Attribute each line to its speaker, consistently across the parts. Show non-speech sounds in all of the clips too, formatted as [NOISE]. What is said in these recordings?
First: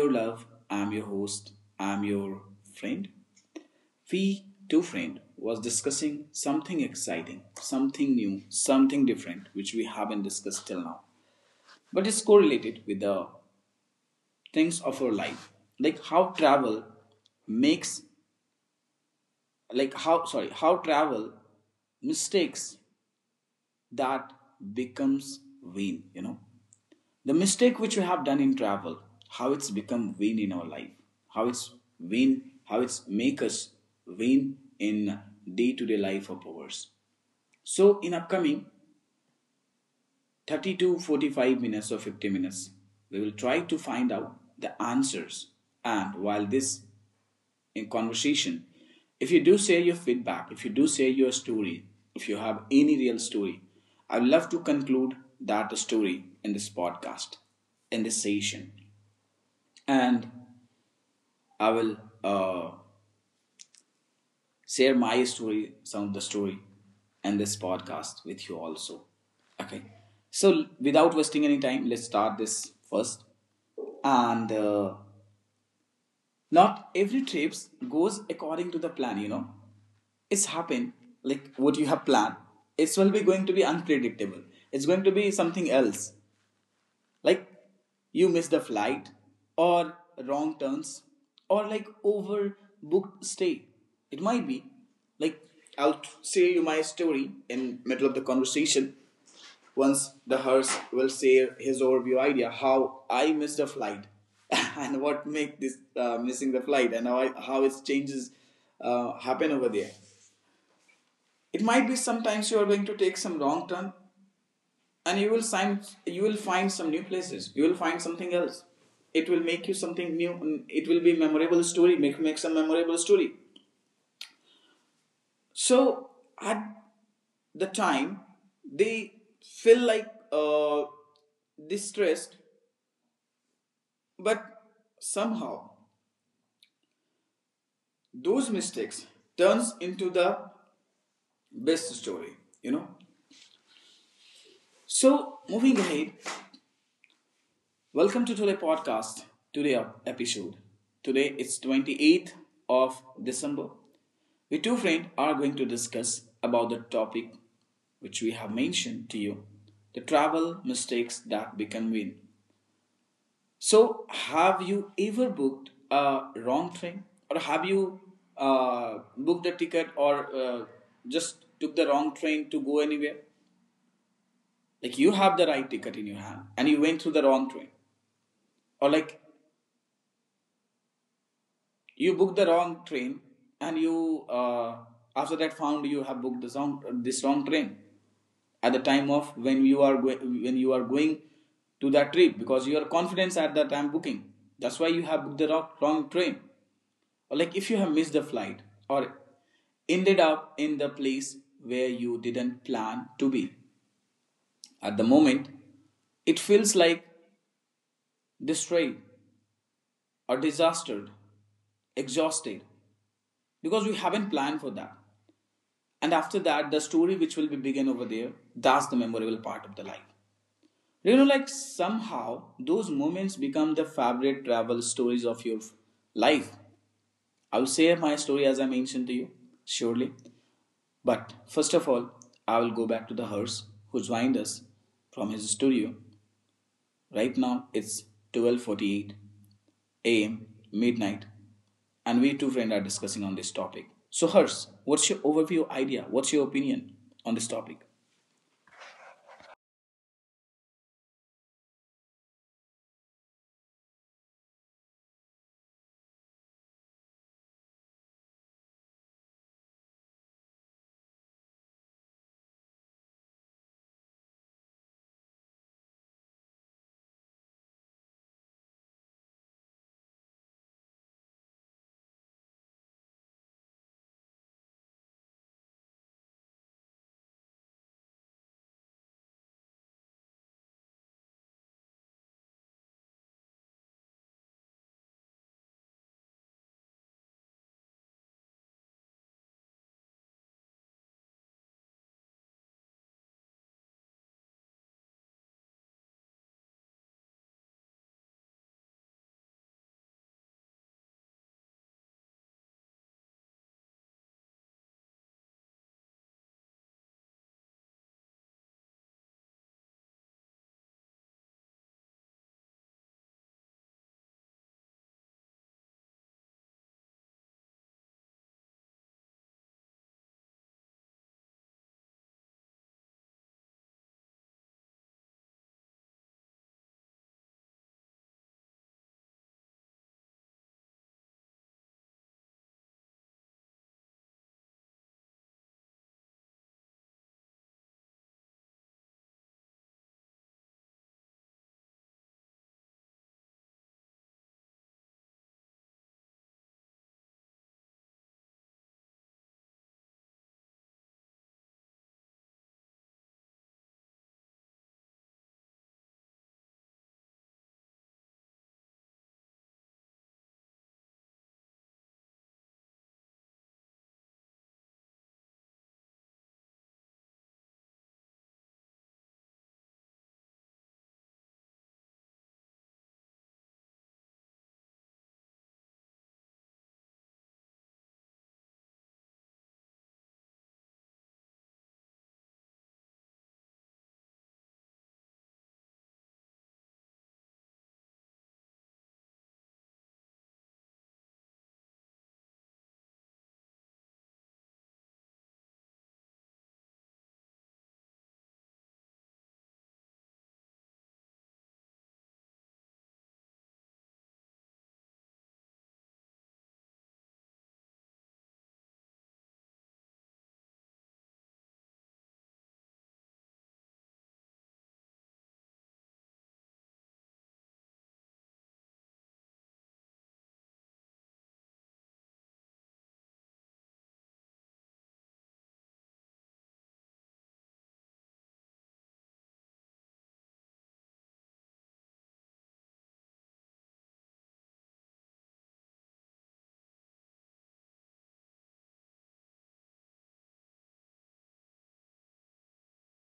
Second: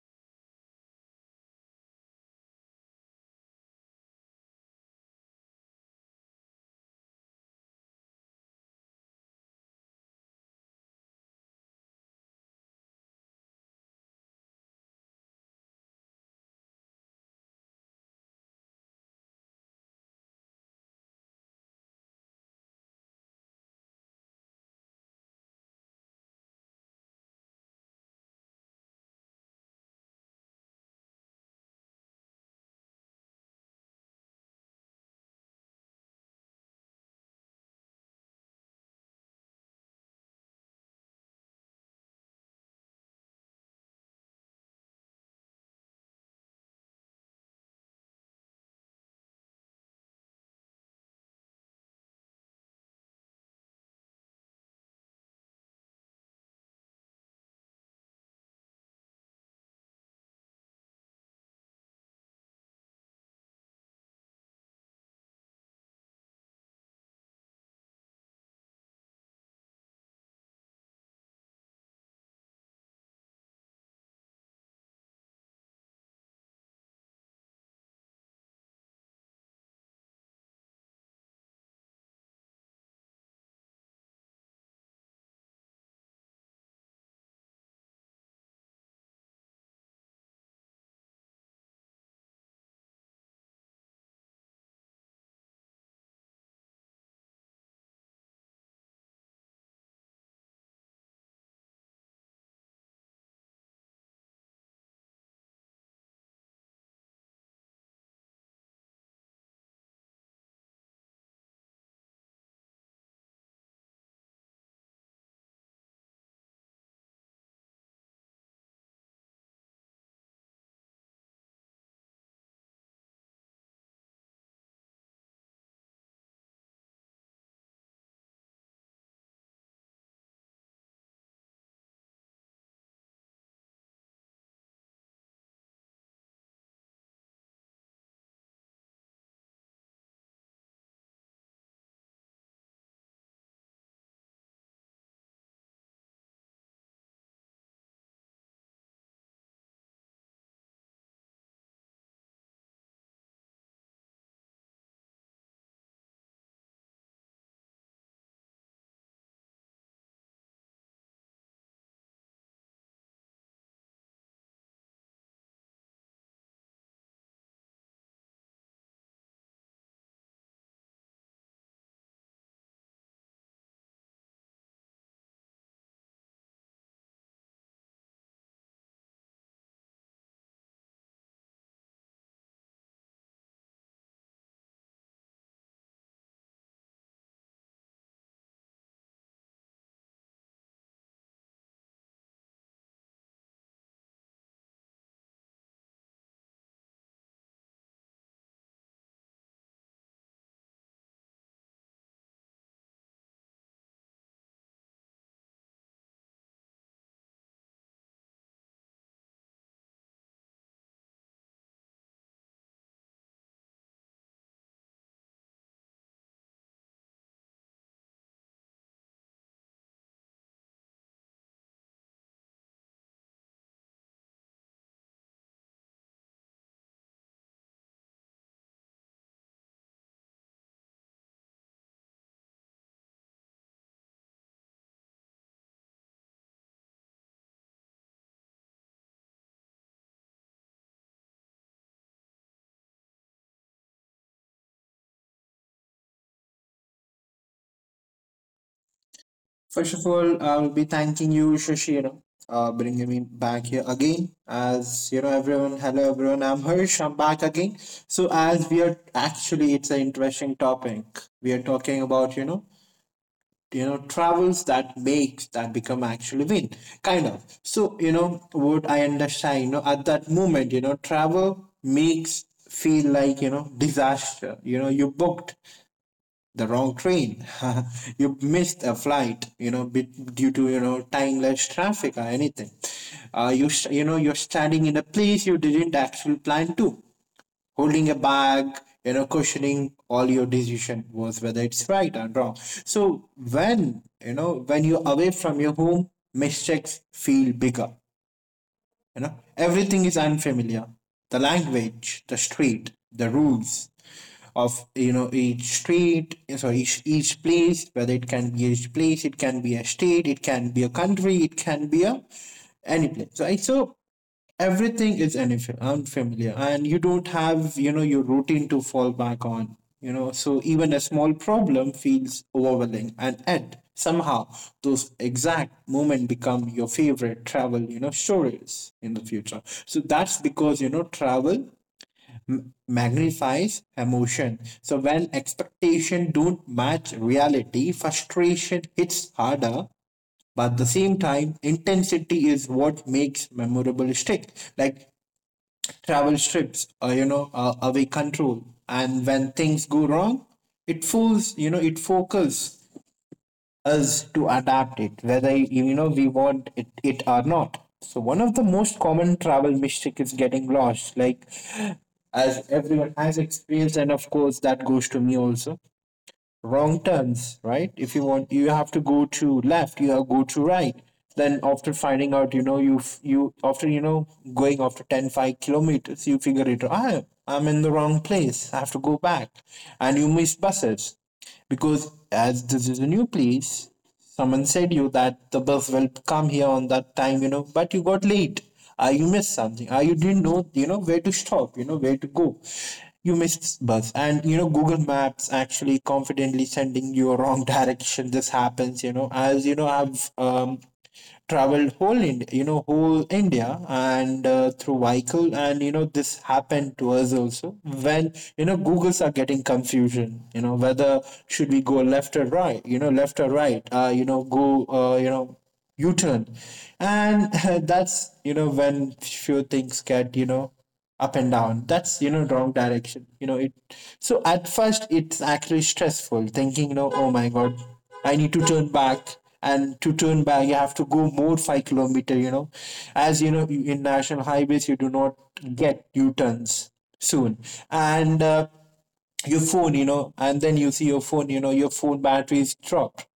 Speaker 1: your love, I'm your host, I'm your friend. We two friend was discussing something exciting, something new, something different which we haven't discussed till now. But it's correlated with the things of our life. Like how travel makes like how sorry, how travel mistakes that becomes vain, you know. The mistake which we have done in travel, how it's become vain in our life, how it's vain, how it's make us vain in day-to-day life of ours. So in upcoming 30 to 45 minutes or 50 minutes, we will try to find out the answers. And while this in conversation, if you do share your feedback, if you do share your story, if you have any real story, I would love to conclude that story in this podcast, in this session. And I will uh, share my story, some of the story, and this podcast with you also. Okay, so without wasting any time, let's start this first. And not every trips goes according to the plan. You know, it's happened like what you have planned. It's will be going to be unpredictable. It's going to be something else. Like you miss the flight or wrong turns or like overbooked stay, it might be like I'll say you my story in middle of the conversation once the host will say his overview idea how I missed the flight [LAUGHS] and what make this missing the flight and how, I, how its changes happen over there. It might be sometimes you are going to take some wrong turn and you will find some new places, you will find something else. It will make you something new. It will be a memorable story, make some memorable story. So at the time they feel like uh, distressed, but somehow those mistakes turns into the best story, you know. So moving ahead, welcome to today podcast. Today episode. Today it's 28th of December. We two friends are going to discuss about the topic which we have mentioned to you, the travel mistakes that we convene. So, have you ever booked a wrong train, or have you booked a ticket, or just took the wrong train to go anywhere? Like you have the right ticket in your hand, and you went through the wrong train, or like you booked the wrong train and you after that found you have booked the wrong train at the time of when you are when you are going to that trip because you are confident at that time booking, that's why you have booked the wrong train, or like if you have missed the flight or ended up in the place where you didn't plan to be. At the moment it feels like destroyed or disastered, exhausted because we haven't planned for that. And after that, the story which will be begin over there, that's the memorable part of the life. You know, like somehow those moments become the favorite travel stories of your life. I will share my story as I mentioned to you, surely. But first of all, I will go back to the horse who joined us from his studio. Right now it's 12:48 a.m. midnight and we two friends are discussing on this topic. So Hers, what's your overview idea? What's your opinion on this topic?
Speaker 2: First of all, I'll be thanking you, Shashira, bringing me back here again. As you know, everyone, hello everyone, I'm Harsh, I'm back again. So, as we are actually, it's an interesting topic. We are talking about, travels that makes that become actually win, kind of. So, what I understand, at that moment, travel makes feel like, disaster. You booked the wrong train. [LAUGHS] You missed a flight, bit due to timeless traffic or anything. You're standing in a place you didn't actually plan to, holding a bag, questioning all your decision, was whether it's right or wrong. So when you're away from your home, mistakes feel bigger. Everything is unfamiliar. The language, the street, the rules of each street. So each place, whether it can be each place, it can be a state, it can be a country, it can be a any place. Right? So everything is unfamiliar, and you don't have your routine to fall back on, so even a small problem feels overwhelming. And yet somehow those exact moment become your favorite travel, stories in the future. So that's because travel magnifies emotion. So when expectation don't match reality, frustration hits harder, but at the same time, intensity is what makes memorable stick. Like travel strips, away control. And when things go wrong, it fools, it focuses us to adapt it, whether, we want it or not. So one of the most common travel mistake is getting lost, like as everyone has experienced, and of course that goes to me also, wrong turns, right? If you want, you have to go to left, you have to go to right. Then after finding out, you f- you after you know going after 10 5 kilometers, you figure it out. Ah, I'm in the wrong place. I have to go back, and you miss buses because as this is a new place, someone said you that the bus will come here on that time, but you got late. You missed something. You didn't know, where to stop, where to go. You missed bus. And Google Maps actually confidently sending you a wrong [LAUGHS] direction. This happens, as, I've traveled whole India, whole India, and through vehicle. And this happened to us also when, Googles are getting confusion, whether should we go left or right, left or right, go, U-turn. And [LAUGHS] that's, when few things get, up and down, that's wrong direction, it. So at first it's actually stressful, thinking, oh my God, I need to turn back. And to turn back you have to go more 5 kilometer, as in national highways, you do not get U-turns soon. And your phone, and then you see your phone, your phone battery is dropped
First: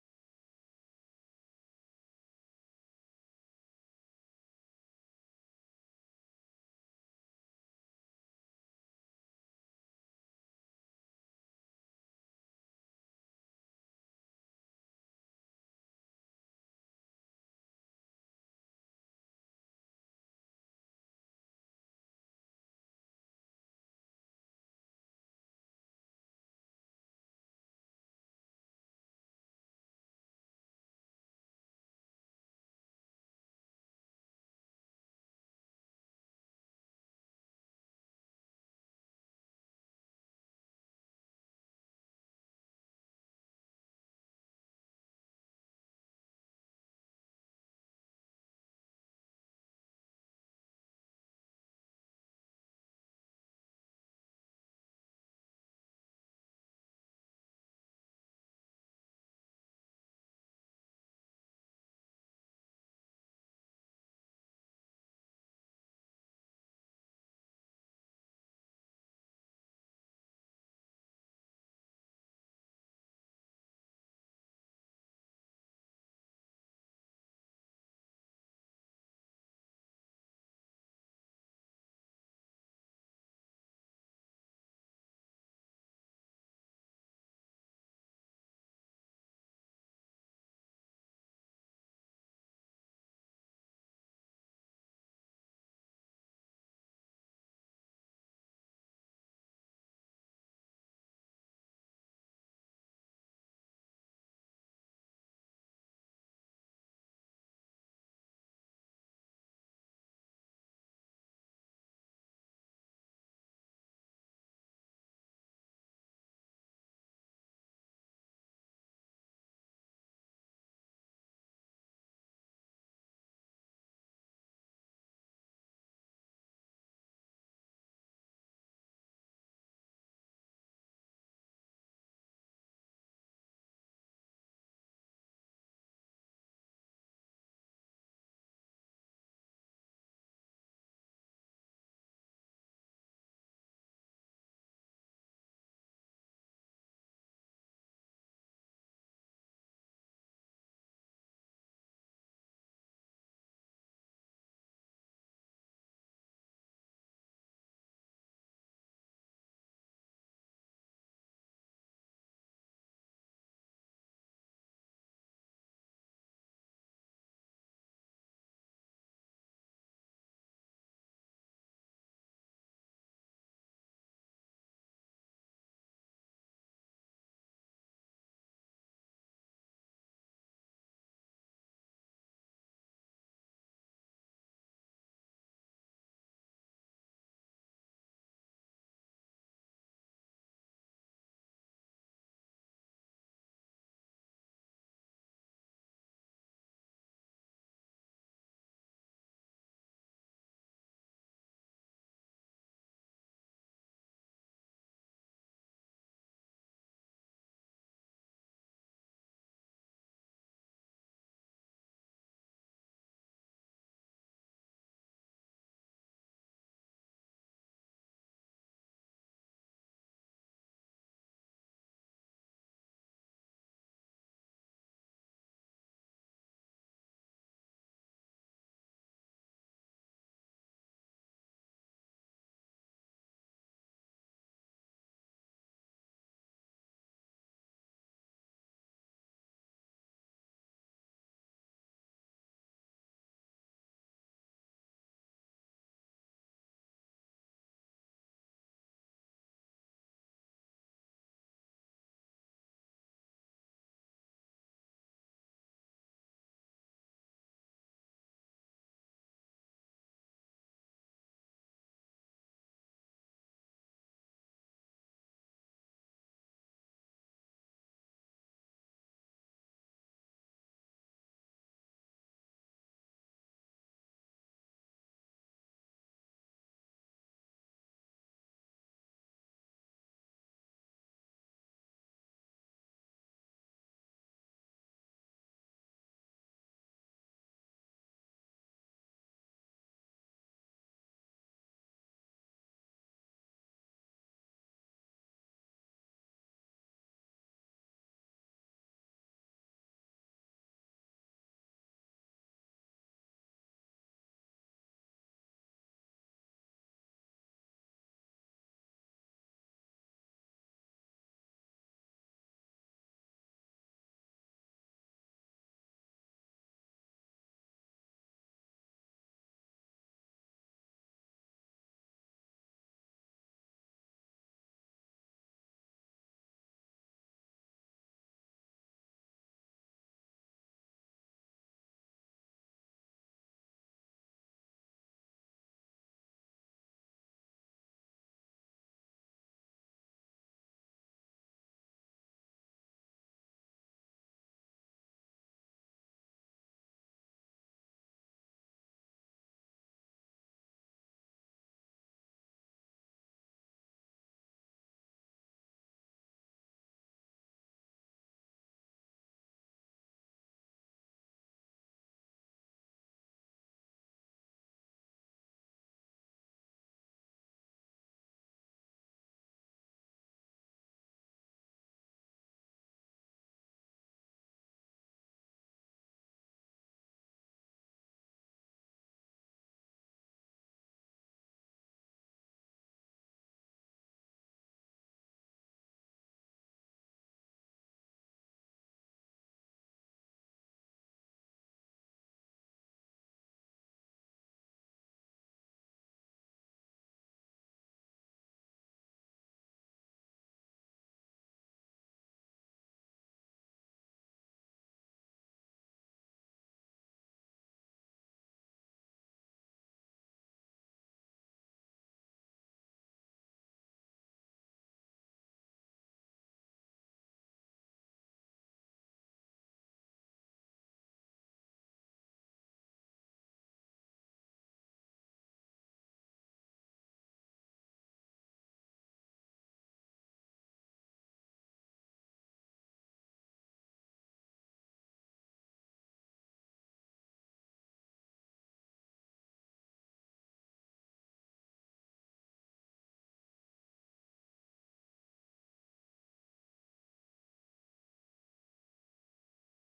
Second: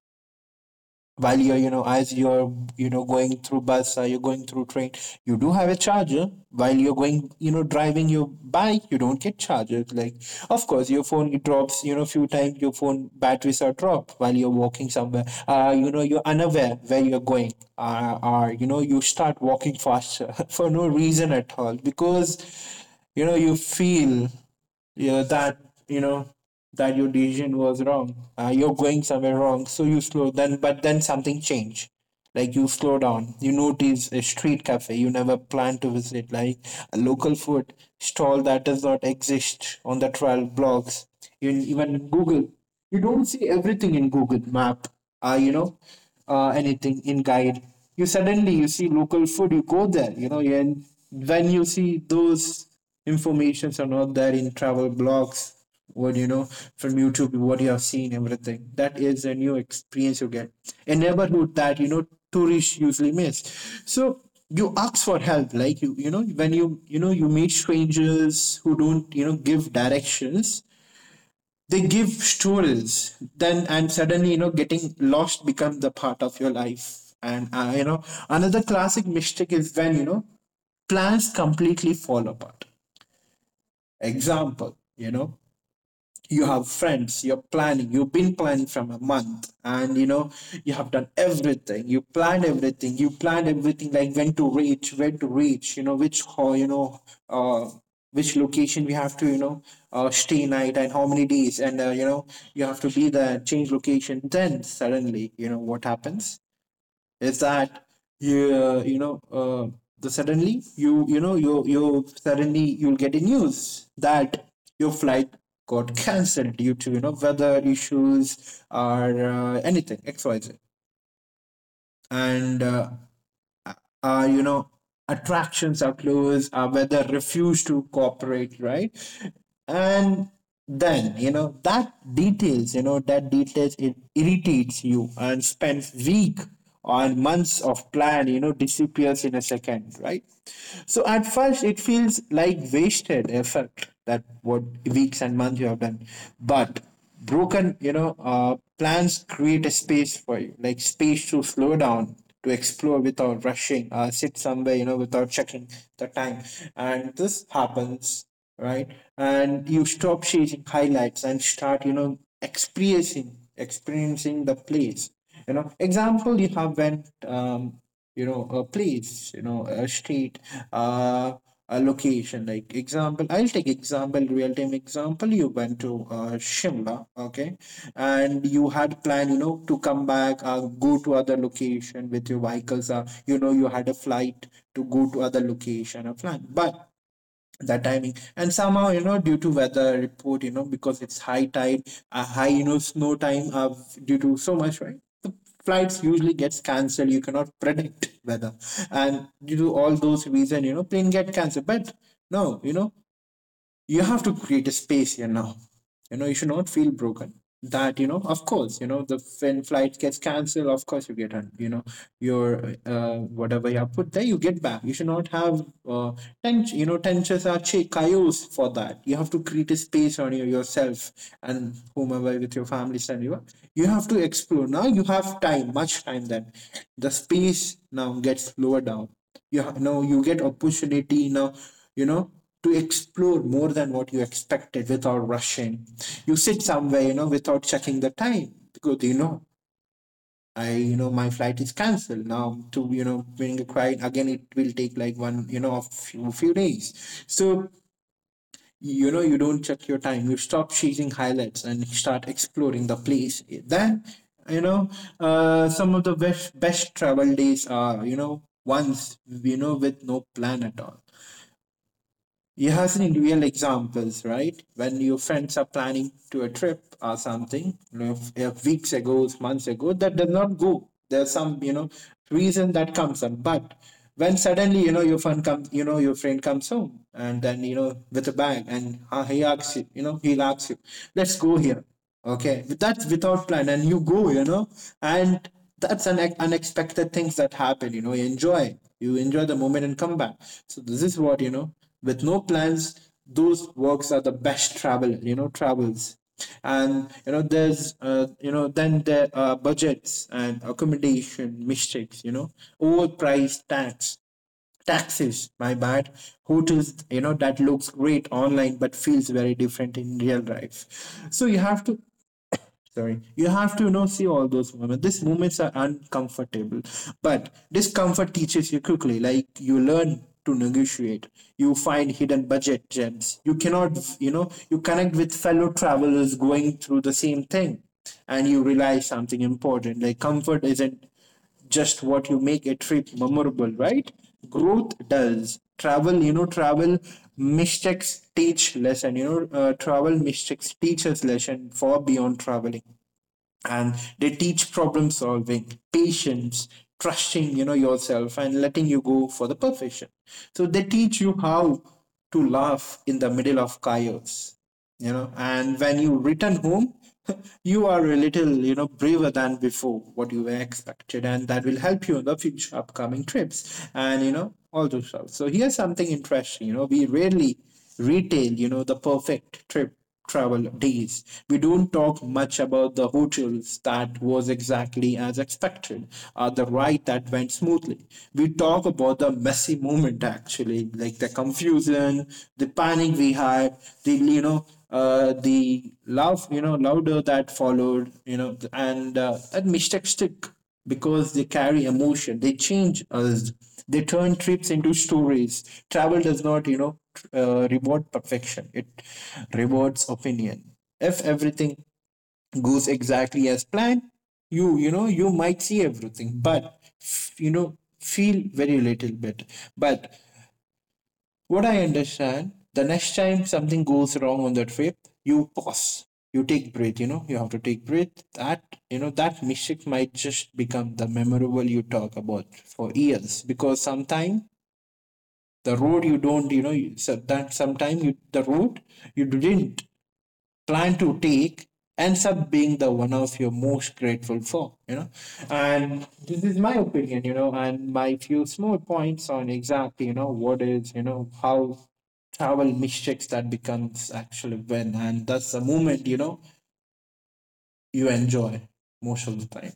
Speaker 2: while you're, as you're, going through bus or you're going through train. You do have a charger while you're going, driving your bike you don't get charger, like, of course, your phone it drops, few times your phone batteries are dropped while you're walking somewhere, you're unaware where you're going. Or you start walking faster [LAUGHS] for no reason at all because you feel, yeah, that you know that your decision was wrong. You're going somewhere wrong, so you slow. But then something changed. Like, you slow down, you notice a street cafe you never planned to visit, like a local food stall that does not exist on the 12 blocks. You even Google, you don't see everything in Google map, uh, you know anything in guide. You suddenly you see local food, you go there, and when you see, those informations are not there in travel blogs, what from YouTube, what you have seen, everything that is a new experience. You get a neighborhood that tourists usually miss. So you ask for help, like when you meet strangers who don't give directions, they give stories. Then and suddenly, getting lost becomes the part of your life. And another classic mistake is when, plans completely fall apart. Example, you have friends, you've been planning from a month, and you have done everything, you planned everything, like when to reach, uh, which location we have to, stay night, and how many days, and you have to be there, change location. Then suddenly, what happens is that, you uh, you know uh, you know you you suddenly you'll get a news that your flight got [LAUGHS] cancelled due to, weather issues, or anything XYZ. And uh, uh, you know, attractions are closed, our weather refuse to cooperate, right? And then, that details, it irritates you, and spends week or months of plan, disappears in a second, right? So at first it feels like wasted effort, that what weeks and months you have done. But broken, plans create a space for you, like space to slow down, to explore without rushing, sit somewhere, without checking the time. And this happens, right. And you stop chasing highlights and start, experiencing the place. Example, you have went, a place, a street, uh, a location, like example, I'll take example, real time example, you went to Shimla, okay. And you had plan, to come back, go to other location with your vehicles, you had a flight to go to other location, A plan. But that timing and somehow, due to weather report, because it's high tide, a high, snow time. Due to so much, right, the flights usually gets cancelled. You cannot predict [LAUGHS] weather. And due to all those reason, plane get cancelled. But no, you have to create a space here now. You should not feel broken. That, of course, the when flight gets cancelled, of course, you get, your, whatever you have put there you get back. You should not have, tension. Tensions are chaos. For that you have to create a space on your, yourself, and whomever with your family. And you are, you have to explore. Now you have time, much time, that the space now gets lower down. Now you get opportunity now, you know to explore more than what you expected, without rushing. You sit somewhere, without checking the time, because my flight is cancelled now. To, being a client again, it will take like a few days. So, you don't check your time. You stop chasing highlights and start exploring the place. Then, you know, some of the best travel days are, ones, with no plan at all. You have seen real examples, right? When your friends are planning to a trip or something, if weeks ago, months ago, that does not go. There's some, reason that comes up. But when suddenly, your friend comes home, and then, with a bag. And he'll ask you, let's go here. Okay, that's without plan, and you go, and that's an unexpected things that happen. You enjoy the moment and come back. So this is what you know. With no plans, those works are the best travel. Travels, and there's, then there are budgets and accommodation mistakes. Overpriced taxes, my bad, hotels that looks great online but feels very different in real life. So you have to, sorry, you have to, see all those moments. These moments are uncomfortable, but discomfort teaches you quickly. Like, you learn to negotiate, you find hidden budget gems. You cannot, you connect with fellow travelers going through the same thing, and you realize something important. Like, comfort isn't just what you make a trip memorable, right? Growth does. Travel mistakes teach lesson. Travel mistakes teach us lesson far beyond traveling, and they teach problem solving, patience, trusting, yourself, and letting you go for the perfection. So they teach you how to laugh in the middle of chaos, and when you return home [LAUGHS] you are a little, braver than before what you were expected, and that will help you in the future upcoming trips, and all those stuff. So here's something interesting, we rarely retail, the perfect trip travel days. We don't talk much about the hotels that was exactly as expected, or the ride that went smoothly. We talk about the messy moment actually, like the confusion, the panic we had, the love, louder, that followed, and that mistake stick because they carry emotion. They change us. They turn trips into stories. Travel does not, reward perfection. It rewards opinion. If everything goes exactly as planned, you might see everything, but feel very little bit. But what I understand, the next time something goes wrong on that trip, you pause, you take breath, you have to take breath. That, that mistake might just become the memorable you talk about for years, because sometimes the road you don't, you know, you, so the road you didn't plan to take ends up being the one of you're most grateful for, and this is my opinion, and my few small points on exactly, what is, how travel mistakes that becomes actually when, and that's the moment, you enjoy most of the time.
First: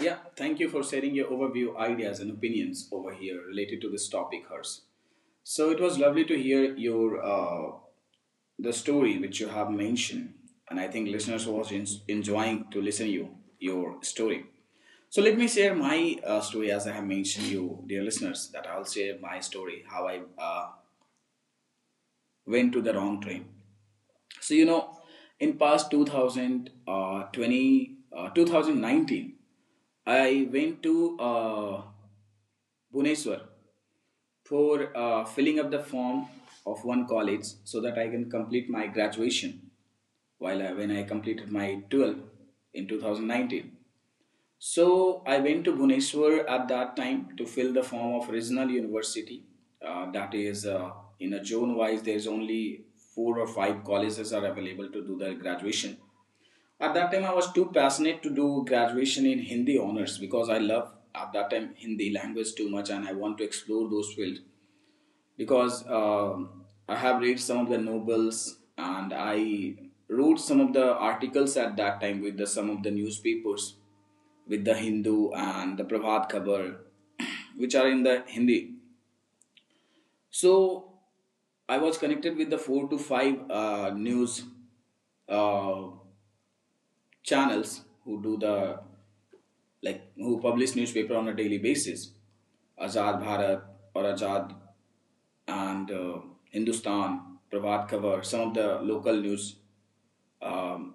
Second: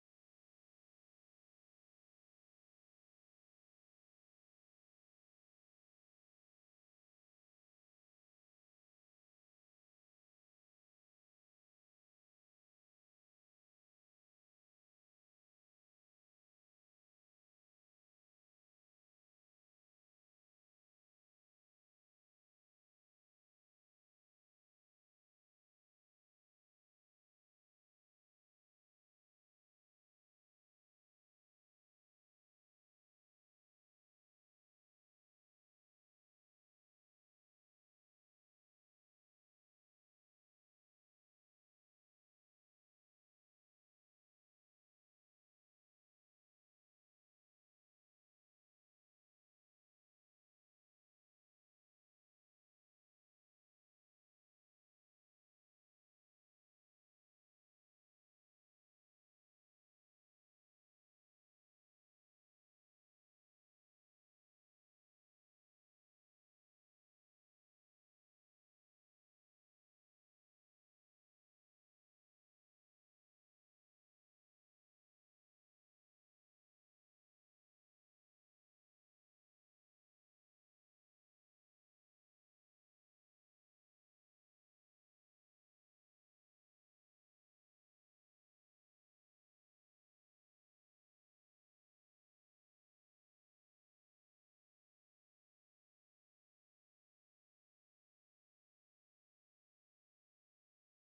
Speaker 1: Yeah, thank you for sharing your overview ideas and opinions over here related to this topic, Hers. So it was lovely to hear your the story which you have mentioned, and I think listeners was enjoying to listen you your story. So let me share my story as I have mentioned you, dear listeners, that I'll share my story how I went to the wrong train. So you know, in past 2020, 2019, I went to Bhuneshwar for filling up the form of one college so that I can complete my graduation, while when I completed my 12 in 2019. So I went to Bhuneshwar at that time to fill the form of regional university. That is in a zone wise, there's only four or five colleges are available to do the graduation. At that time, I was too passionate to do graduation in Hindi honors because I love at that time Hindi language too much and I want to explore those fields because I have read some of the novels and I wrote some of the articles at that time with the, some of the newspapers, with the Hindu and the Prabhat Khabar, [CLEARS THROAT] which are in the Hindi. So I was connected with the four to five news uh, channels who do the like who publish newspaper on a daily basis, Azad Bharat or Azad and Hindustan, Pravat Khabar, some of the local news um,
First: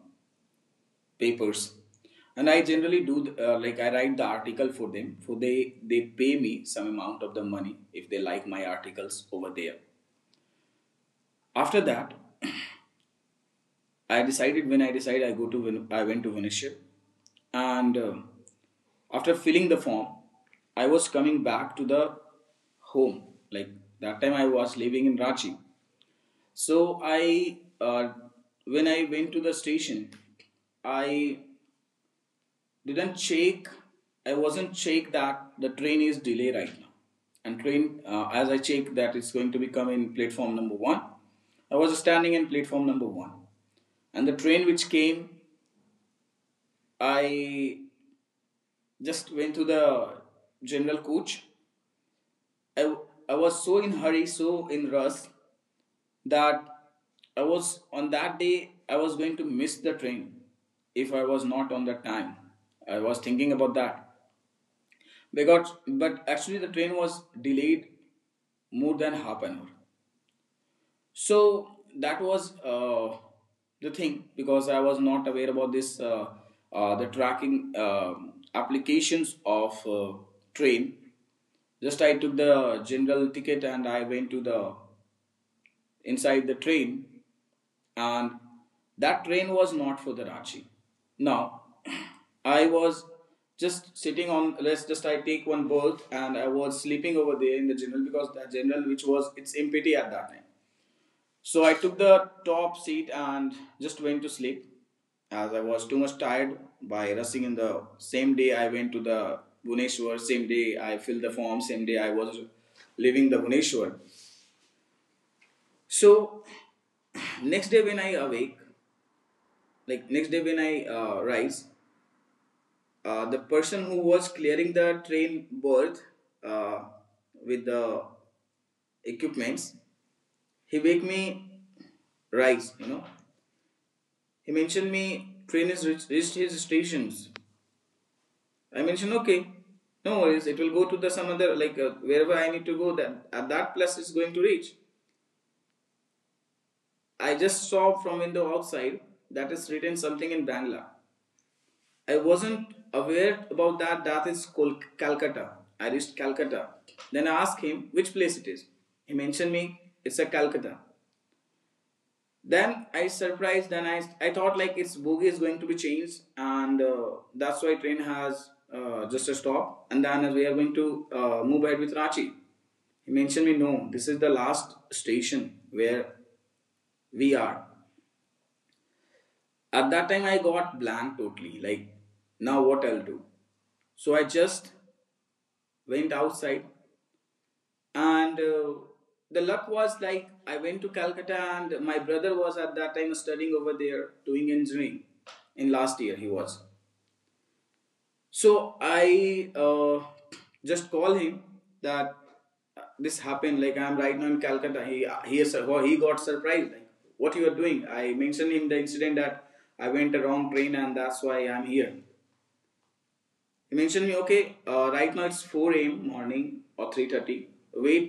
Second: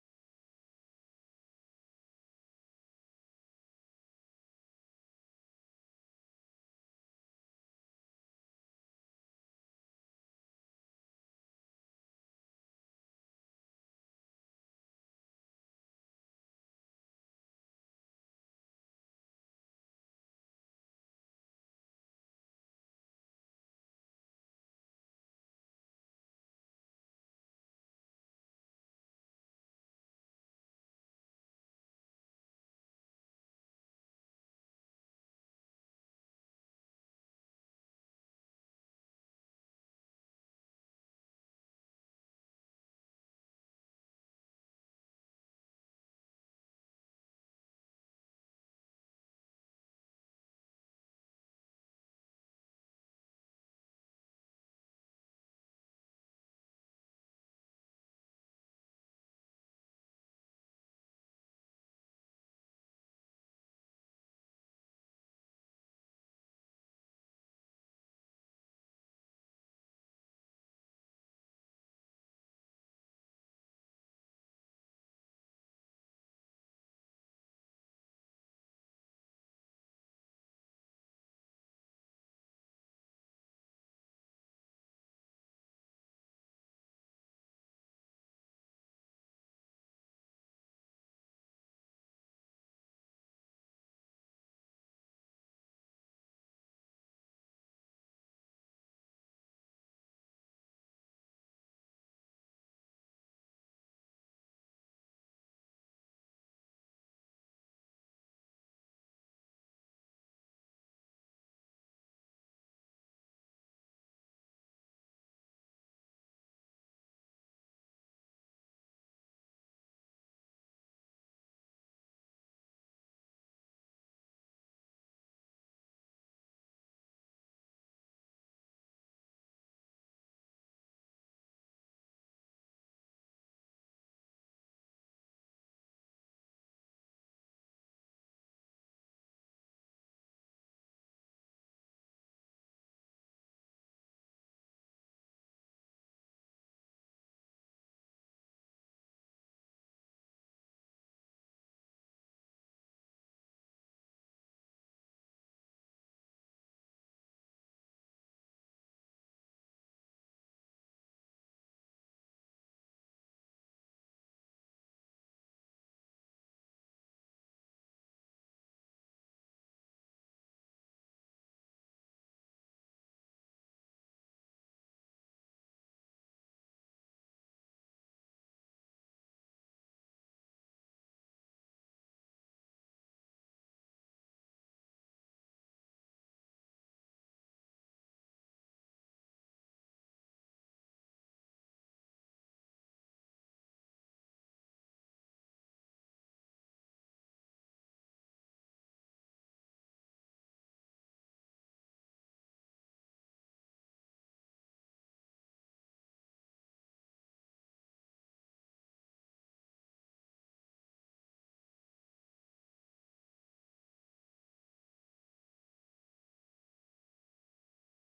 Speaker 1: papers. And I generally do like I write the article for them. For they pay me some amount of the money if they like my articles over there. After that, I decided, when I decided I go to I went to Viniship and after filling the form, I was coming back to the home. Like that time I was living in Ranchi. So I, when I went to the station, I didn't check. I wasn't check that the train is delay right now, and train as I check that it's going to be come in platform number one. I was standing in platform number one, and the train which came, I just went to the general coach. I I was so in hurry, so in rush that I was on that day I was going to miss the train if I was not on the time. I was thinking about that because but actually the train was delayed more than half an hour. So that was the thing because I was not aware about this the tracking applications of train. Just I took the general ticket and I went to the inside the train, and that train was not for the Ranchi. Now, [CLEARS THROAT] I was just sitting on, let's just I take one berth and I was sleeping over there in the general because that general which was its empty at that time. So I took the top seat and just went to sleep as I was too much tired by rushing, in the same day I went to the Bhuneshwar, same day I filled the form, same day I was leaving the Bhuneshwar. So [CLEARS THROAT] next day when I awake, like next day when I rise, the person who was clearing the train berth uh, with the equipments, he wake me rise. You know, he mentioned me train is reached, his stations. I mentioned okay, no worries, it will go to the some other like wherever I need to go. That at that place is going to reach. I just saw from window outside that is written something in Bangla. I wasn't aware about that. That is Calcutta. I reached Calcutta. Then I asked him which place it is. He mentioned me, it's a Calcutta. Then I surprised. Then I thought like its bogie is going to be changed, and that's why train has just a stop. And then we are going to move ahead with Ranchi. He mentioned me, no, this is the last station where we are. At that time, I got blank totally. Like, now what I'll do? So I just went outside and the luck was like I went to Calcutta and my brother was at that time studying over there doing engineering, in last year he was. So I just call him that this happened, like I'm right now in Calcutta. He well, he got surprised like what you are doing. I mentioned him the incident that I went a wrong train and that's why I'm here. He mentioned me, okay, right now it's 4 a.m. morning or 3:30. Wait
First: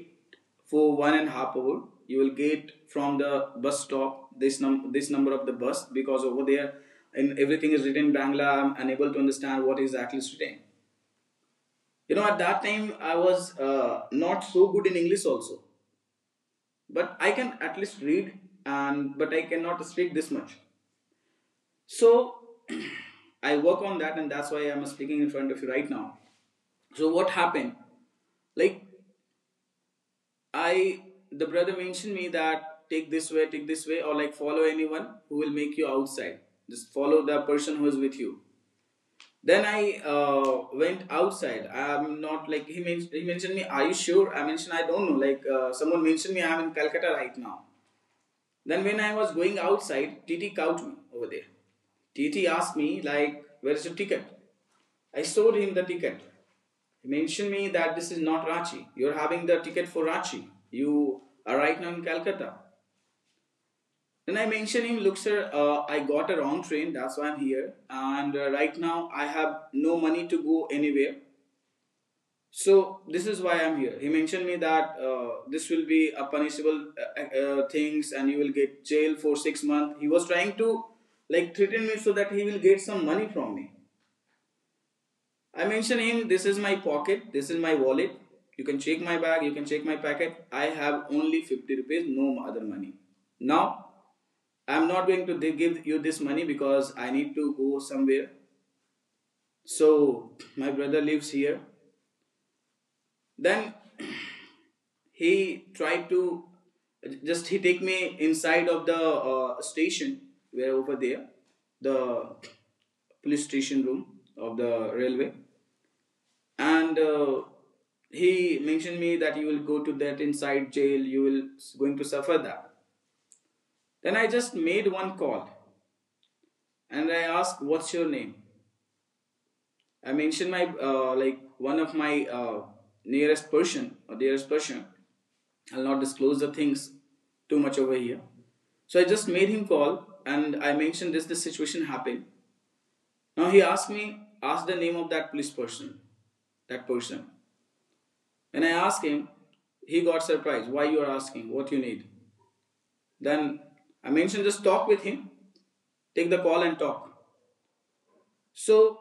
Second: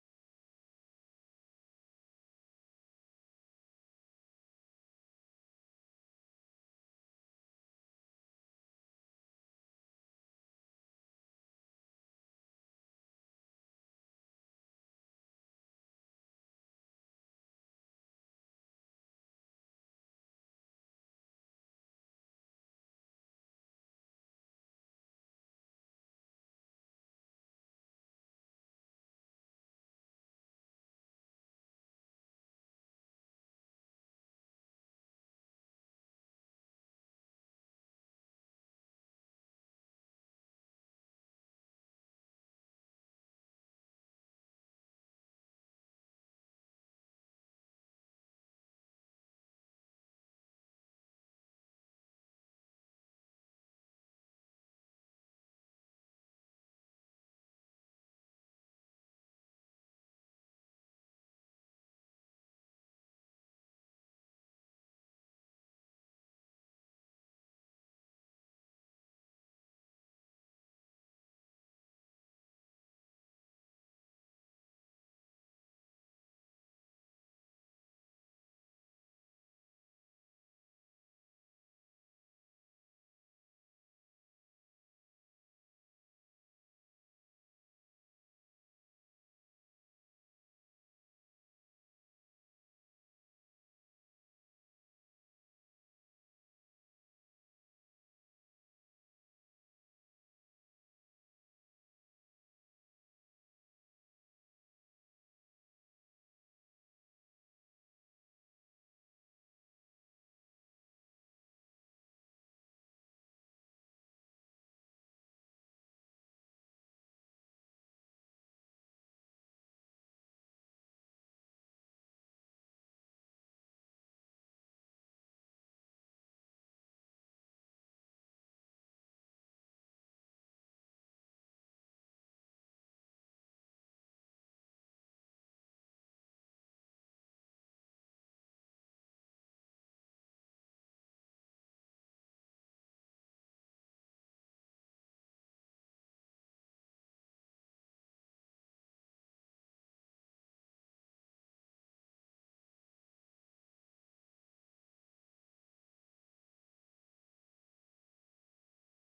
Speaker 1: for 1.5 hours. You will get from the bus stop this number of the bus because over there and everything is written in Bangla. I'm unable to understand what exactly is written. You know, at that time I was not so good in English also, but I can at least read and but I cannot speak this much. So [CLEARS THROAT] I work on that, and that's why I'm speaking in front of you right now. So what happened? Like I, the brother mentioned me that take this way, or like follow anyone who will make you outside. Just follow the person who is with you. Then I went outside. I'm not like he mentioned me. Are you sure? I mentioned I don't know. Like someone mentioned me. I'm in Calcutta right now. Then when I was going outside, TT caught me over there. TT asked me like, "Where's your ticket?" I showed him the ticket. He mentioned me that this is not Ranchi. You're having the ticket for Ranchi. You are right now in Calcutta. Then I mentioned him, look sir, I got a wrong train. That's why I'm here. And right now I have no money to go anywhere. So this is why I'm here. He mentioned me that this will be a punishable things, and you will get jail for 6 months. He was trying to like threaten me so that he will get some money from me. I mentioned him. This is my pocket. This is my wallet. You can check my bag. You can check my packet. I have only 50 rupees. No other money. Now I'm not going to give you this money because I need to go somewhere. So my brother lives here. Then he tried to just he take me inside of the station where over there the police station room of the railway, and he mentioned me that you will go to that inside jail, you will going to suffer that. Then I just made one call, and I asked what's your name. I mentioned my like one of my nearest person or dearest person. I'll not disclose the things too much over here. So I just made him call, and I mentioned this situation happened. Now he asked me ask the name of that police person, that person. When I asked him, he got surprised. Why you are asking? What you need? Then I mentioned just talk with him, take the call and talk. So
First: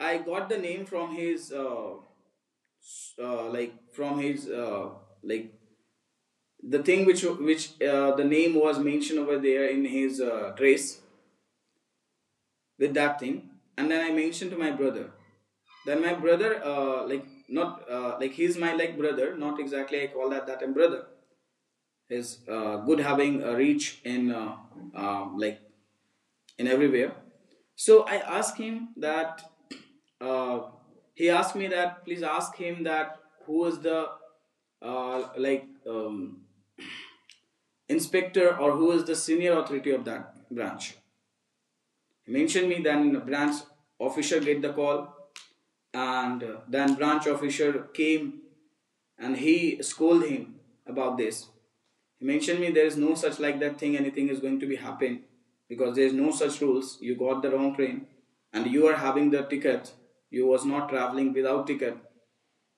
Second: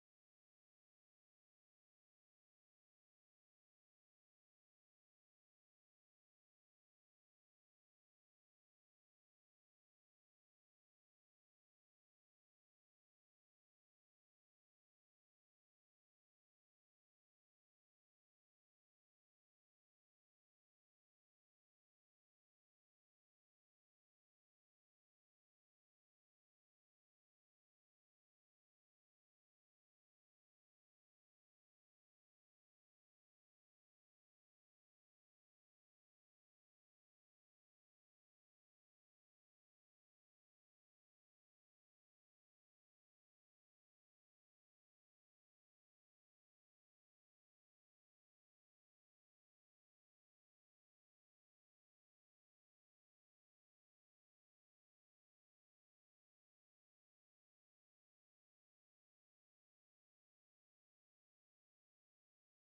Speaker 1: I got the name from his like from his like the thing which the name was mentioned over there in his trace with that thing, and then I mentioned to my brother. Then my brother like not like he's my like brother, not exactly I call that time brother. His good having a reach in like in everywhere. So I asked him that uh, he asked me that please ask him that who is the like [CLEARS THROAT] inspector or who is the senior authority of that branch mentioned me. Then branch officer get the call, and then branch officer came, and he scolded him about this. He mentioned me there is no such like that thing. Anything is going to be happen because there is no such rules. You got the wrong train, and you are having the ticket. You was not traveling without ticket,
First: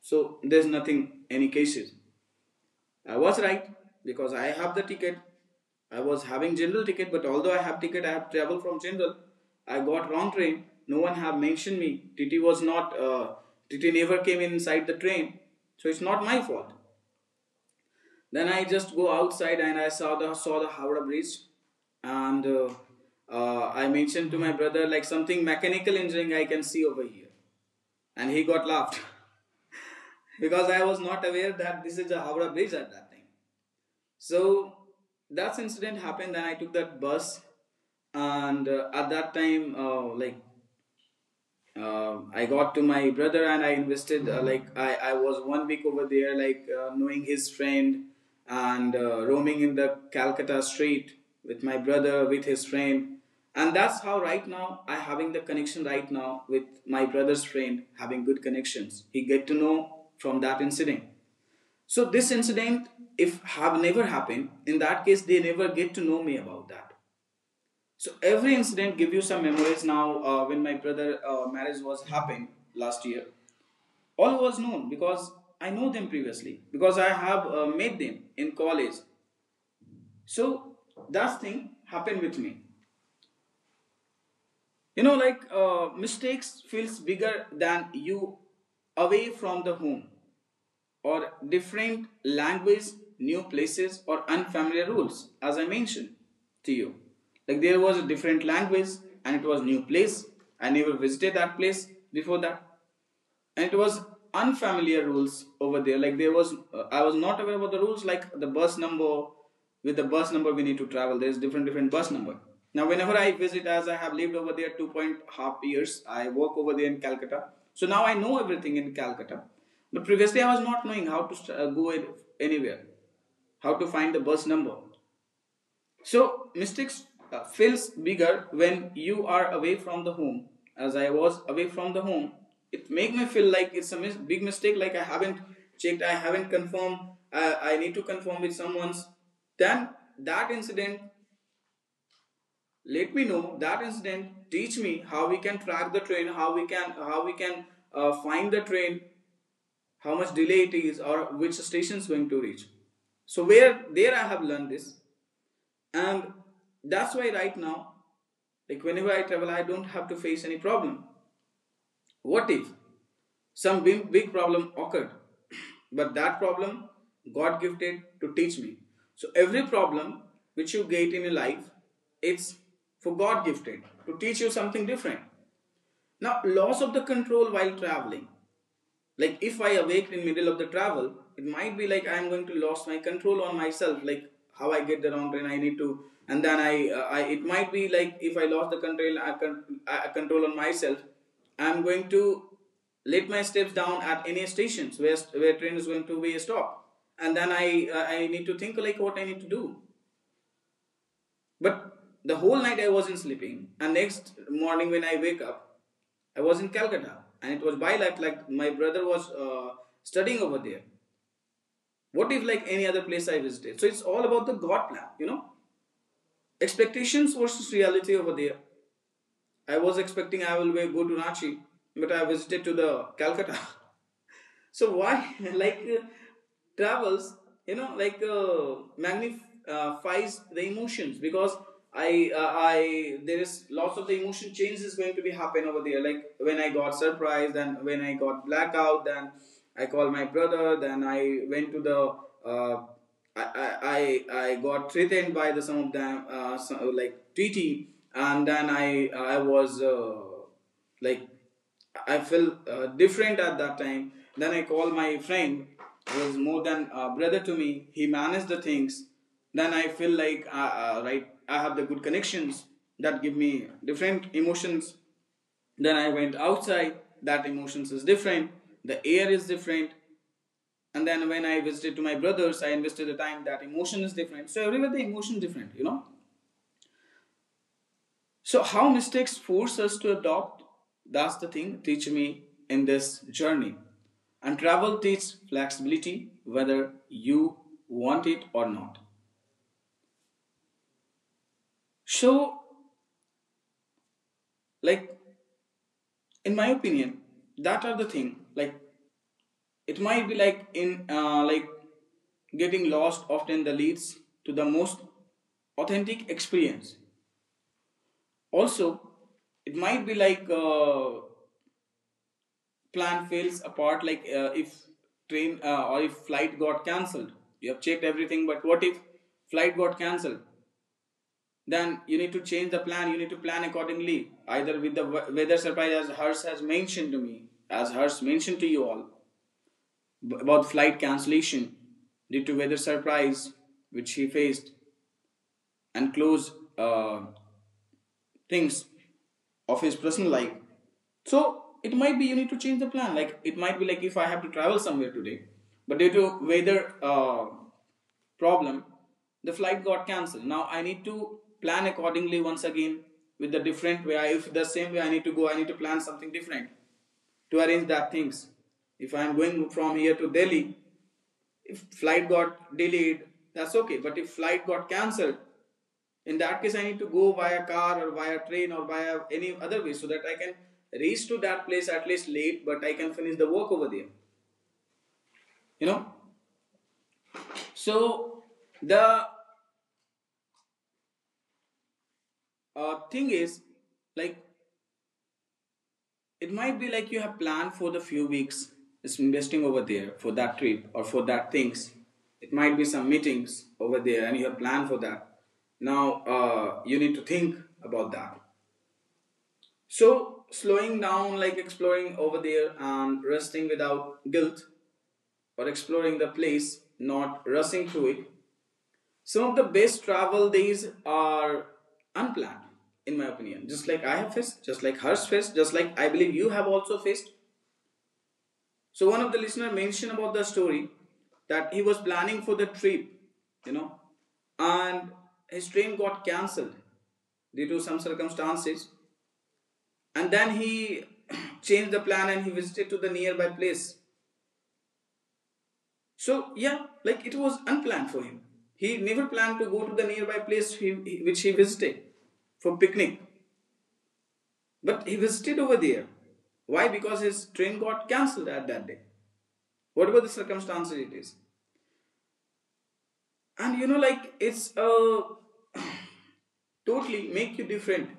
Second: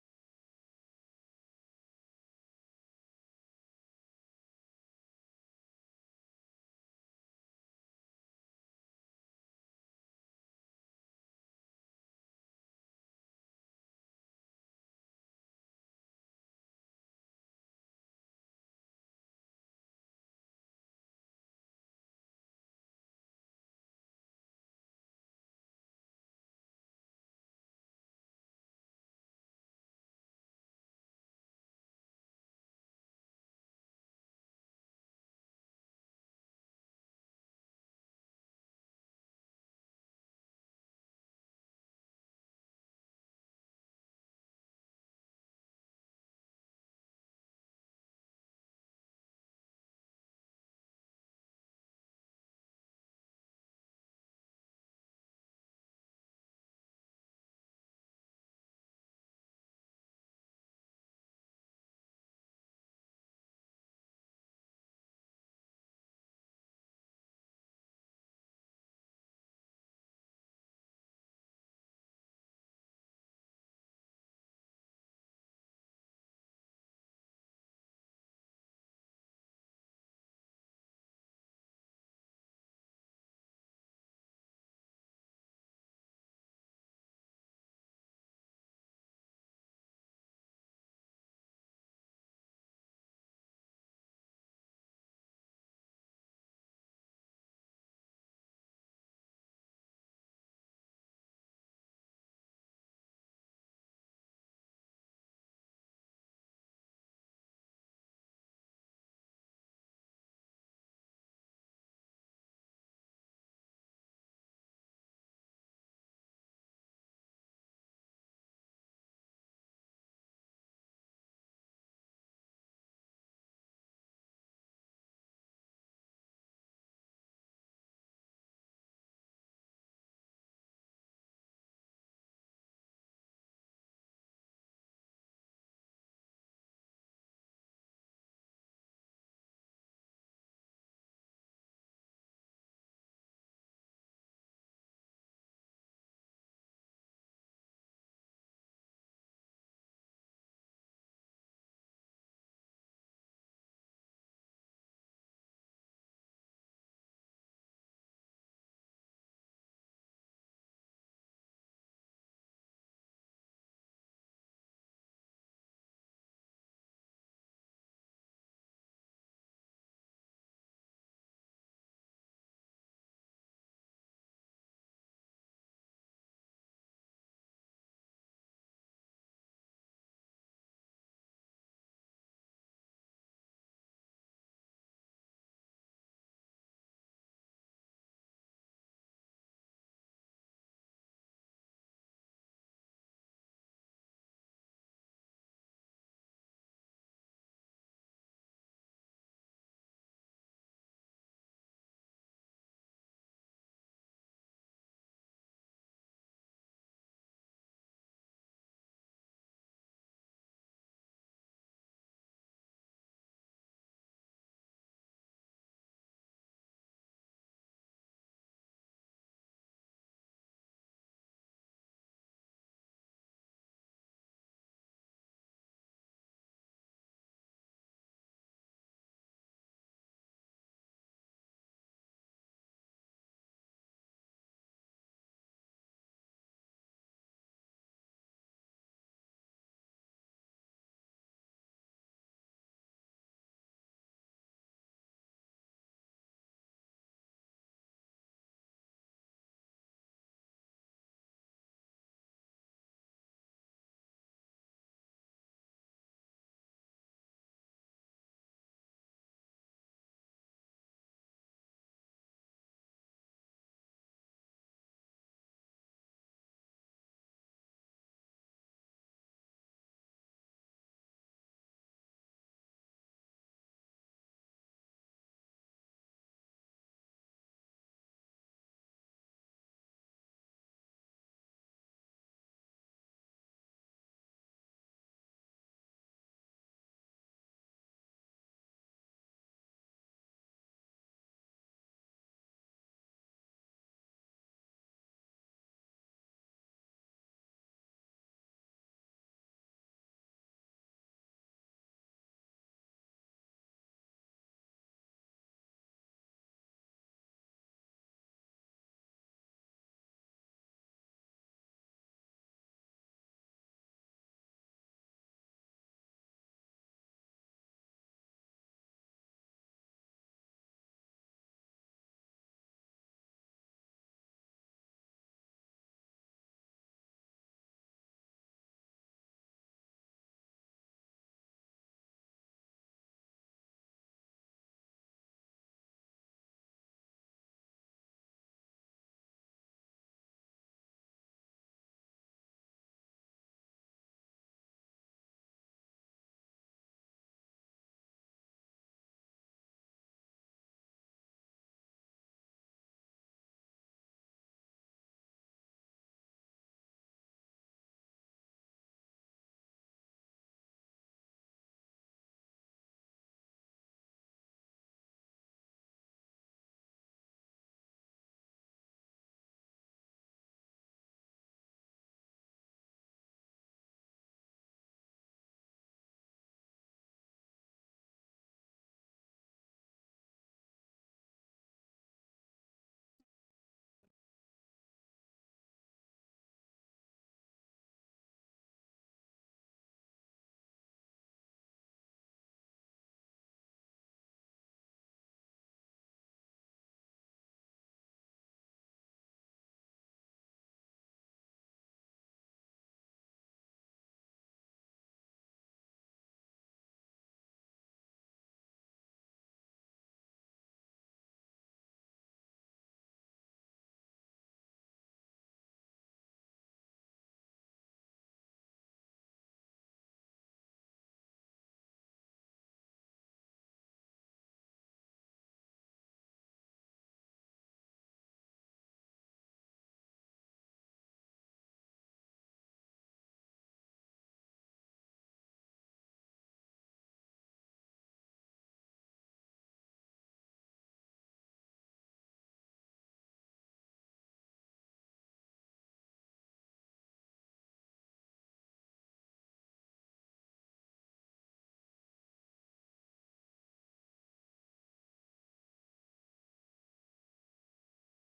Speaker 1: so there's nothing any cases. I was right because I have the ticket. I was having general ticket, but although I have ticket, I have traveled from general. I got wrong train. No one have mentioned me. TT was not. TT never came inside the train, so it's not my fault. Then I just go outside, and I saw the Howrah Bridge, and I mentioned to my brother like something mechanical engineering I can see over here, and he got laughed [LAUGHS] because I was not aware that this is a Howrah Bridge at that time. So that incident happened. Then I took that bus, and at that time, like I got to my brother and I invested. Like I was one week over there, like knowing his friend and roaming in the Calcutta street with my brother, with his friend, and that's how right now I having the connection right now with my brother's friend, having good connections. He get to know from that incident. So this incident, if have never happened, in that case they never get to know me about that. So every incident give you some memories. Now, when my brother marriage was happening last year, all was known because I know them previously because I have met them in college. So that thing happened with me. You know, like mistakes feels bigger than you away from the home. Or different language, new places, or unfamiliar rules, as I mentioned to you. Like there was a different language, and it was new place. I never visited that place before that, and it was unfamiliar rules over there, like there was I was not aware about the rules, like the bus number, with the bus number we need to travel, there's different different bus number. Now whenever I visit, as I have lived over there two point half years, I work over there in Calcutta, so now I know everything in Calcutta, but previously I was not knowing how to go anywhere, how to find the bus number. So mistakes feels bigger when you are away from the home. As I was away from the home, it make me feel like it's a big mistake. Like I haven't checked, I haven't confirmed. I need to confirm with someone's. Then that incident let me know. That incident teach me how we can track the train, how we can how we can find the train, how much delay it is, or which station is going to reach. So where there I have learned this, and that's why right now, like whenever I travel, I don't have to face any problem. What if some big, big problem occurred? [CLEARS THROAT] But that problem God gifted to teach me. So every problem which you get in your life, it's for God gifted to teach you something different. Now, loss of the control while traveling, like if I awake in middle of the travel, it might be like I'm going to lose my control on myself, like how I get the wrong train I need to, and then I it might be like if I lost the control, can I control on myself? I'm going to let my steps down at any stations where train is going to be a stop, and then I need to think like what I need to do. But the whole night I wasn't sleeping, and next morning when I wake up, I was in Calcutta, and it was by luck like my brother was studying over there. What if like any other place I visited? So it's all about the God plan, you know. Expectations versus reality over there. I was expecting I will go to Ranchi, but I visited to the Calcutta. [LAUGHS] So why [LAUGHS] like travels, like magnifies the emotions, because I there is lots of the emotion change is going to be happen over there. Like when I got surprised and when I got blackout, then I called my brother, then I went to the. I, I, I got threatened by the some of them some, like treaty, and then I was like I feel different at that time. Then I call my friend who is more than a brother to me. He managed the things. Then I feel like right, I have the good connections. That give me different emotions. Then I went outside. That emotions is different. The air is different. And then when I visited to my brothers, I invested the time, that emotion is different. So everywhere the emotion is different. So, how mistakes force us to adopt, that's the thing, teach me in this journey. And travel teaches flexibility, whether you want it or not. So, like, in my opinion, that are the thing. Like, it might be like in, like, getting lost often the leads to the most authentic experience. Also, it might be like plan fails apart, like if train or if flight got cancelled. You have checked everything, but what if flight got cancelled? Then you need to change the plan, you need to plan accordingly, either with the weather surprise, as Harsh has mentioned to me, as Harsh mentioned to you all about flight cancellation due to weather surprise, which he faced, and close uh, things of his personal life. So it might be you need to change the plan. Like it might be like if I have to travel somewhere today, but due to weather problem, the flight got cancelled. Now I need to plan accordingly once again with the different way. If the same way I need to go, I need to plan something different to arrange that things. If I am going from here to Delhi, if flight got delayed, that's okay. But if flight got cancelled, in that case I need to go via car or via train or via any other way so that I can reach to that place at least late but I can finish the work over there. You know so the Thing is, like, it might be like you have planned for the few weeks is investing over there for that trip or for that things. It might be some meetings over there and you have planned for that. Now you need to think about that. So, slowing down, like exploring over there and resting without guilt, or exploring the place, not rushing through it. Some of the best travel days are unplanned, in my opinion. Just like I have faced, just like Harsh faced, just like I believe you have also faced. So, one of the listener mentioned about the story that he was planning for the trip, you know, and his train got cancelled due to some circumstances, and then he [CLEARS THROAT] changed the plan and he visited to the nearby place. So yeah, like, it was unplanned for him. He never planned to go to the nearby place, which he visited for picnic. But he visited over there. Why? Because his train got cancelled at that day, whatever the circumstances it is. And you know, like, it's totally make you different,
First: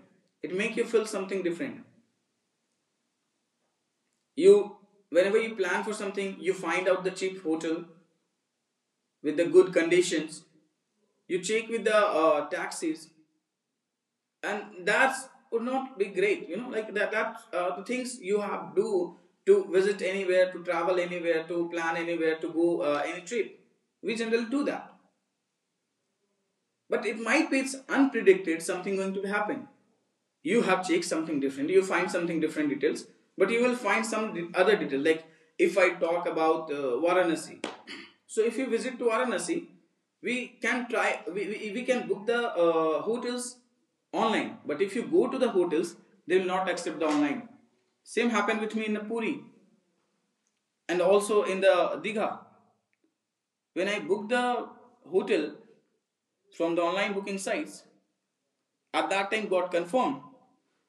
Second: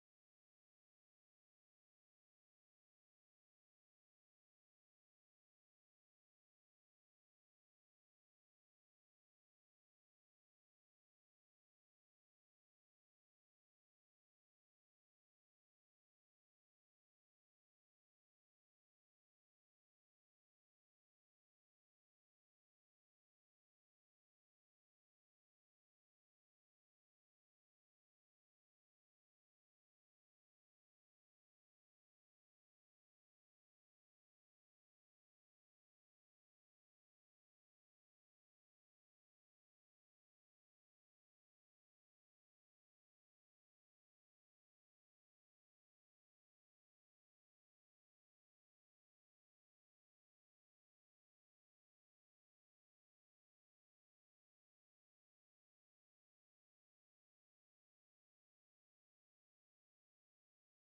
Speaker 1: it make you feel something different. You, whenever you plan for something, you find out the cheap hotel with the good conditions. You check with the taxis and that would not be great, you know, like that the things you have do to visit anywhere, to travel anywhere, to plan anywhere, to go any trip, we generally do that. But it might be it's unpredicted something going to happen. You have checked something different, you find something different details, but you will find some other detail. Like, if I talk about Varanasi, so if you visit to Varanasi, we can try we can book the hotels online. But if you go to the hotels, they will not accept the online. Same happened with me in the Puri and also in the Digha. When I booked the hotel from the online booking sites, at that time got confirmed.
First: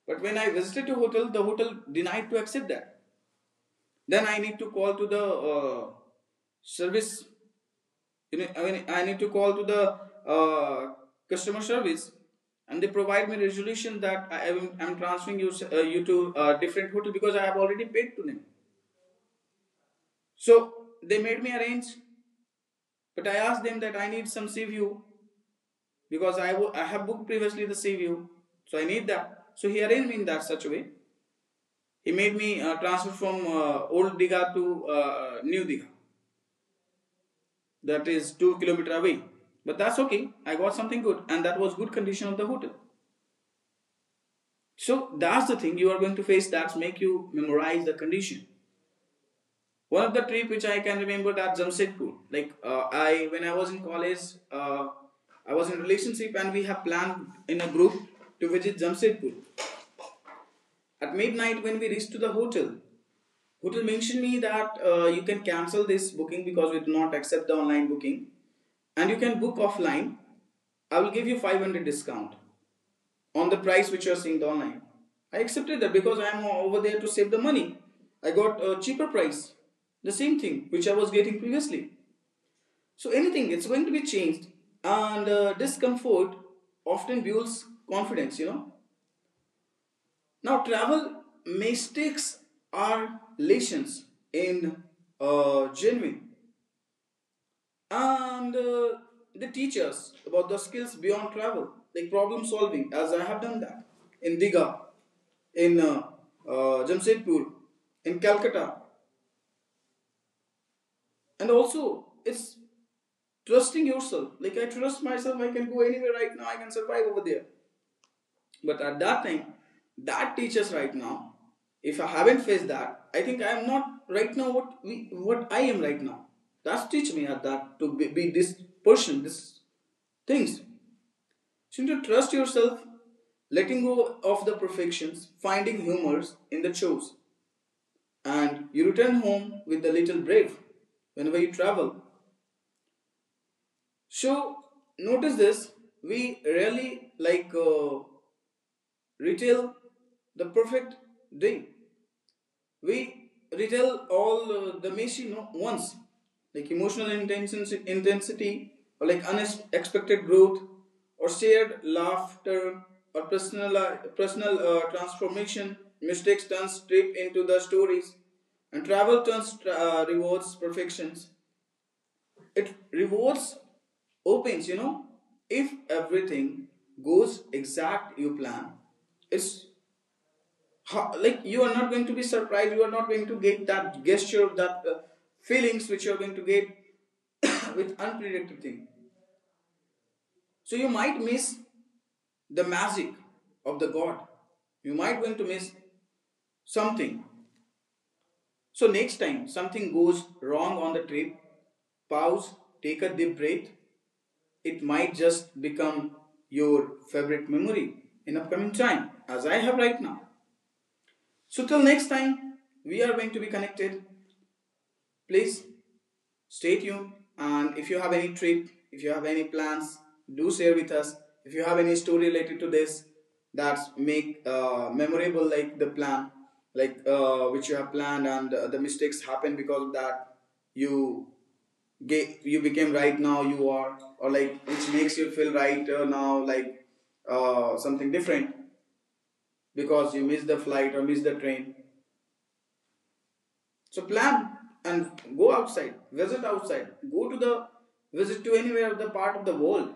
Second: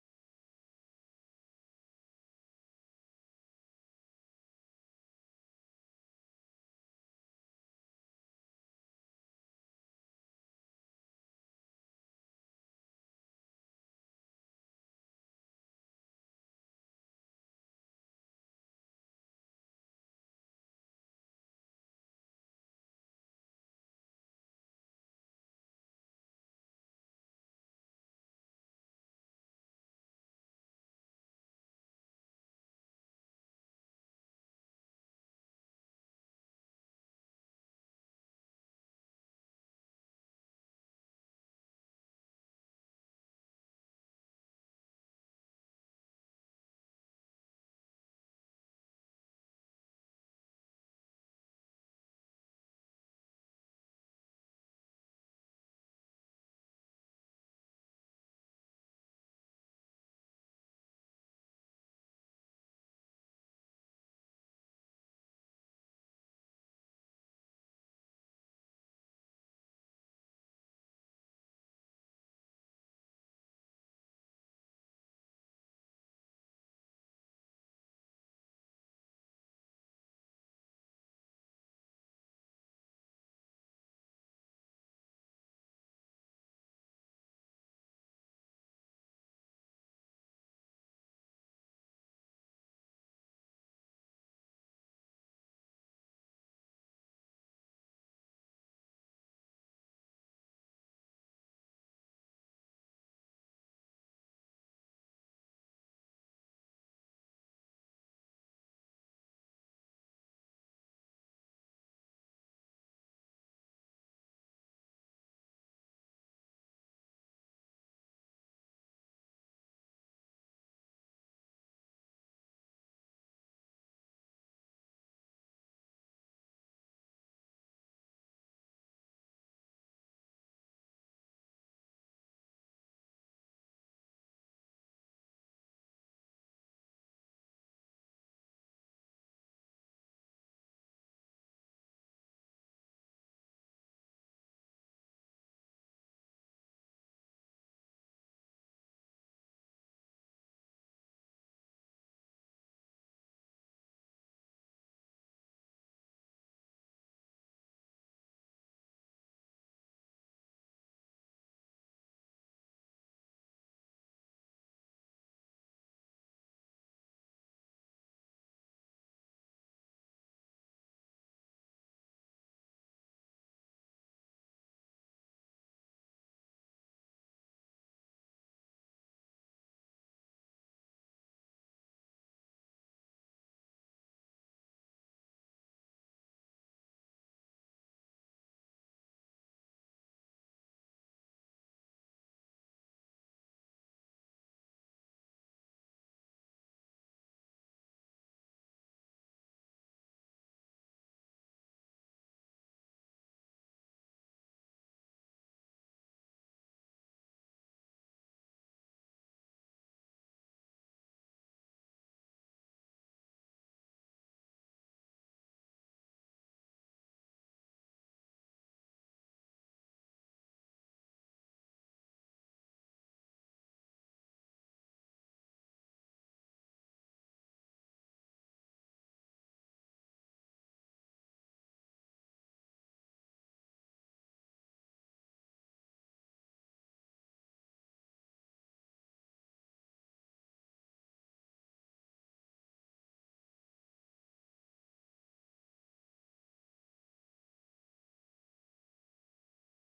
Speaker 1: But when I visited the hotel denied to accept that. Then I need to call to the service. You know, I mean, I need to call to the uh, customer service, and they provide me resolution that I'm transferring you to a different hotel because I have already paid to them. So they made me arrange, but I asked them that I need some sea view because I have booked previously the sea view, so I need that. So he arranged me in that such a way. He made me transfer from old Diga to new Diga, that is 2 kilometers away. But that's okay. I got something good, and that was good condition of the hotel. So that's the thing you are going to face. That's make you memorize the condition. One of the trip which I can remember that Jamshedpur. I, when I was in college, uh, I was in relationship and we have planned in a group to visit Jamshedpur. At midnight when we reached to the hotel, it will mention me that you can cancel this booking because we do not accept the online booking, and you can book offline. I will give you 500 discount on the price which you are seeing the online. I accepted that because I am over there to save the money. I got a cheaper price, the same thing which I was getting previously. So anything, it's going to be changed, and discomfort often builds confidence. You know, now, travel mistakes are lessons in genuine, and they teach us about the skills beyond travel, like problem solving, as I have done that in Diga, in Jamshedpur, in Calcutta, and also it's trusting yourself. Like, I trust myself, I can go anywhere right now. I can survive over there. But at that time, that teachers right now, if I haven't faced that, I think I am not right now what I am right now. That's teach me at that to be this person, this things. Shouldn't you trust yourself, letting go of the perfections, finding humors in the chores, and you return home with a little brave whenever you travel. So notice this: we rarely retail the perfect day, we retell all the machine, no, once, like emotional intensity or like unexpected growth or shared laughter or personal transformation. Mistakes turns trip into the stories, and travel turns rewards perfections, it rewards opens, you know. If everything goes exact you plan, it's how, like, you are not going to be surprised, you are not going to get that gesture, that feelings which you are going to get [COUGHS] with unpredictable thing. So you might miss the magic of the god, you might going to miss something. So next time something goes wrong on the trip, pause, take a deep breath, it might just become your favorite memory in upcoming time, as I have right now. So till next time we are going to be connected. Please stay tuned, and if you have any trip, if you have any plans, do share with us. If you have any story related to this that make memorable, like the plan, like which you have planned, and the mistakes happen because of that, you get, you became right now you are, or like which makes you feel right now, like something different, because you miss the flight or miss the train. So plan and go outside, visit outside, go to the visit to anywhere of the part of the world.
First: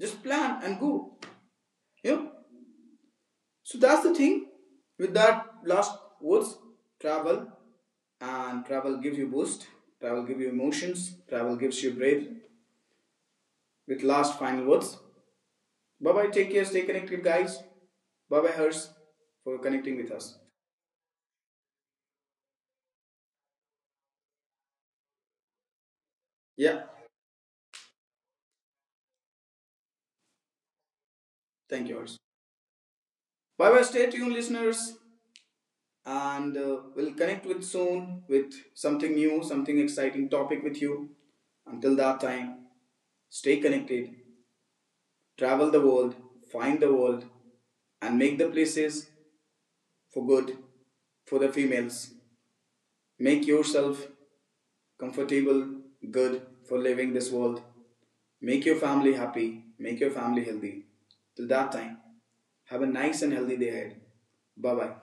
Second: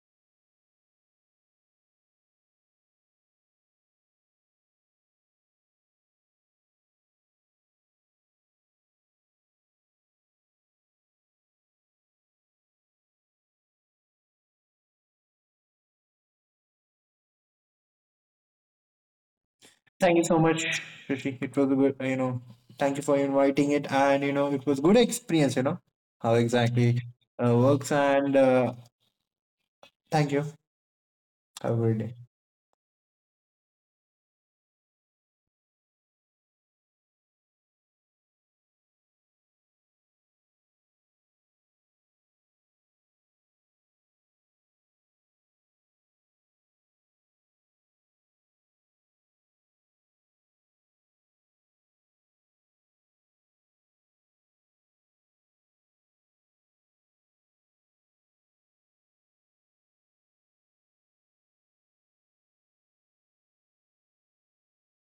Speaker 1: Just plan and go. You know? So that's the thing. With that last words, travel, and travel gives you boost, travel gives you emotions, travel gives you breath. With last final words. Bye bye, take care, stay connected guys. Bye bye Hers for connecting with
Speaker 2: Thank you
Speaker 1: us.
Speaker 2: so much, Rishi. It was a good, thank you for inviting it, and it was good experience, how
Speaker 1: Yeah,
Speaker 2: exactly works. And thank you, have a
Speaker 1: thank you
Speaker 2: great
Speaker 1: Hers.
Speaker 2: day.
Speaker 1: Bye bye, stay tuned listeners. And we'll connect with soon with something new, something exciting topic with you. Until that time, stay connected, travel the world, find the world, and make the places for good for the females. Make yourself comfortable, good for living this world. Make your family happy, make your family healthy. Till that time, have a nice and healthy day ahead. Bye bye.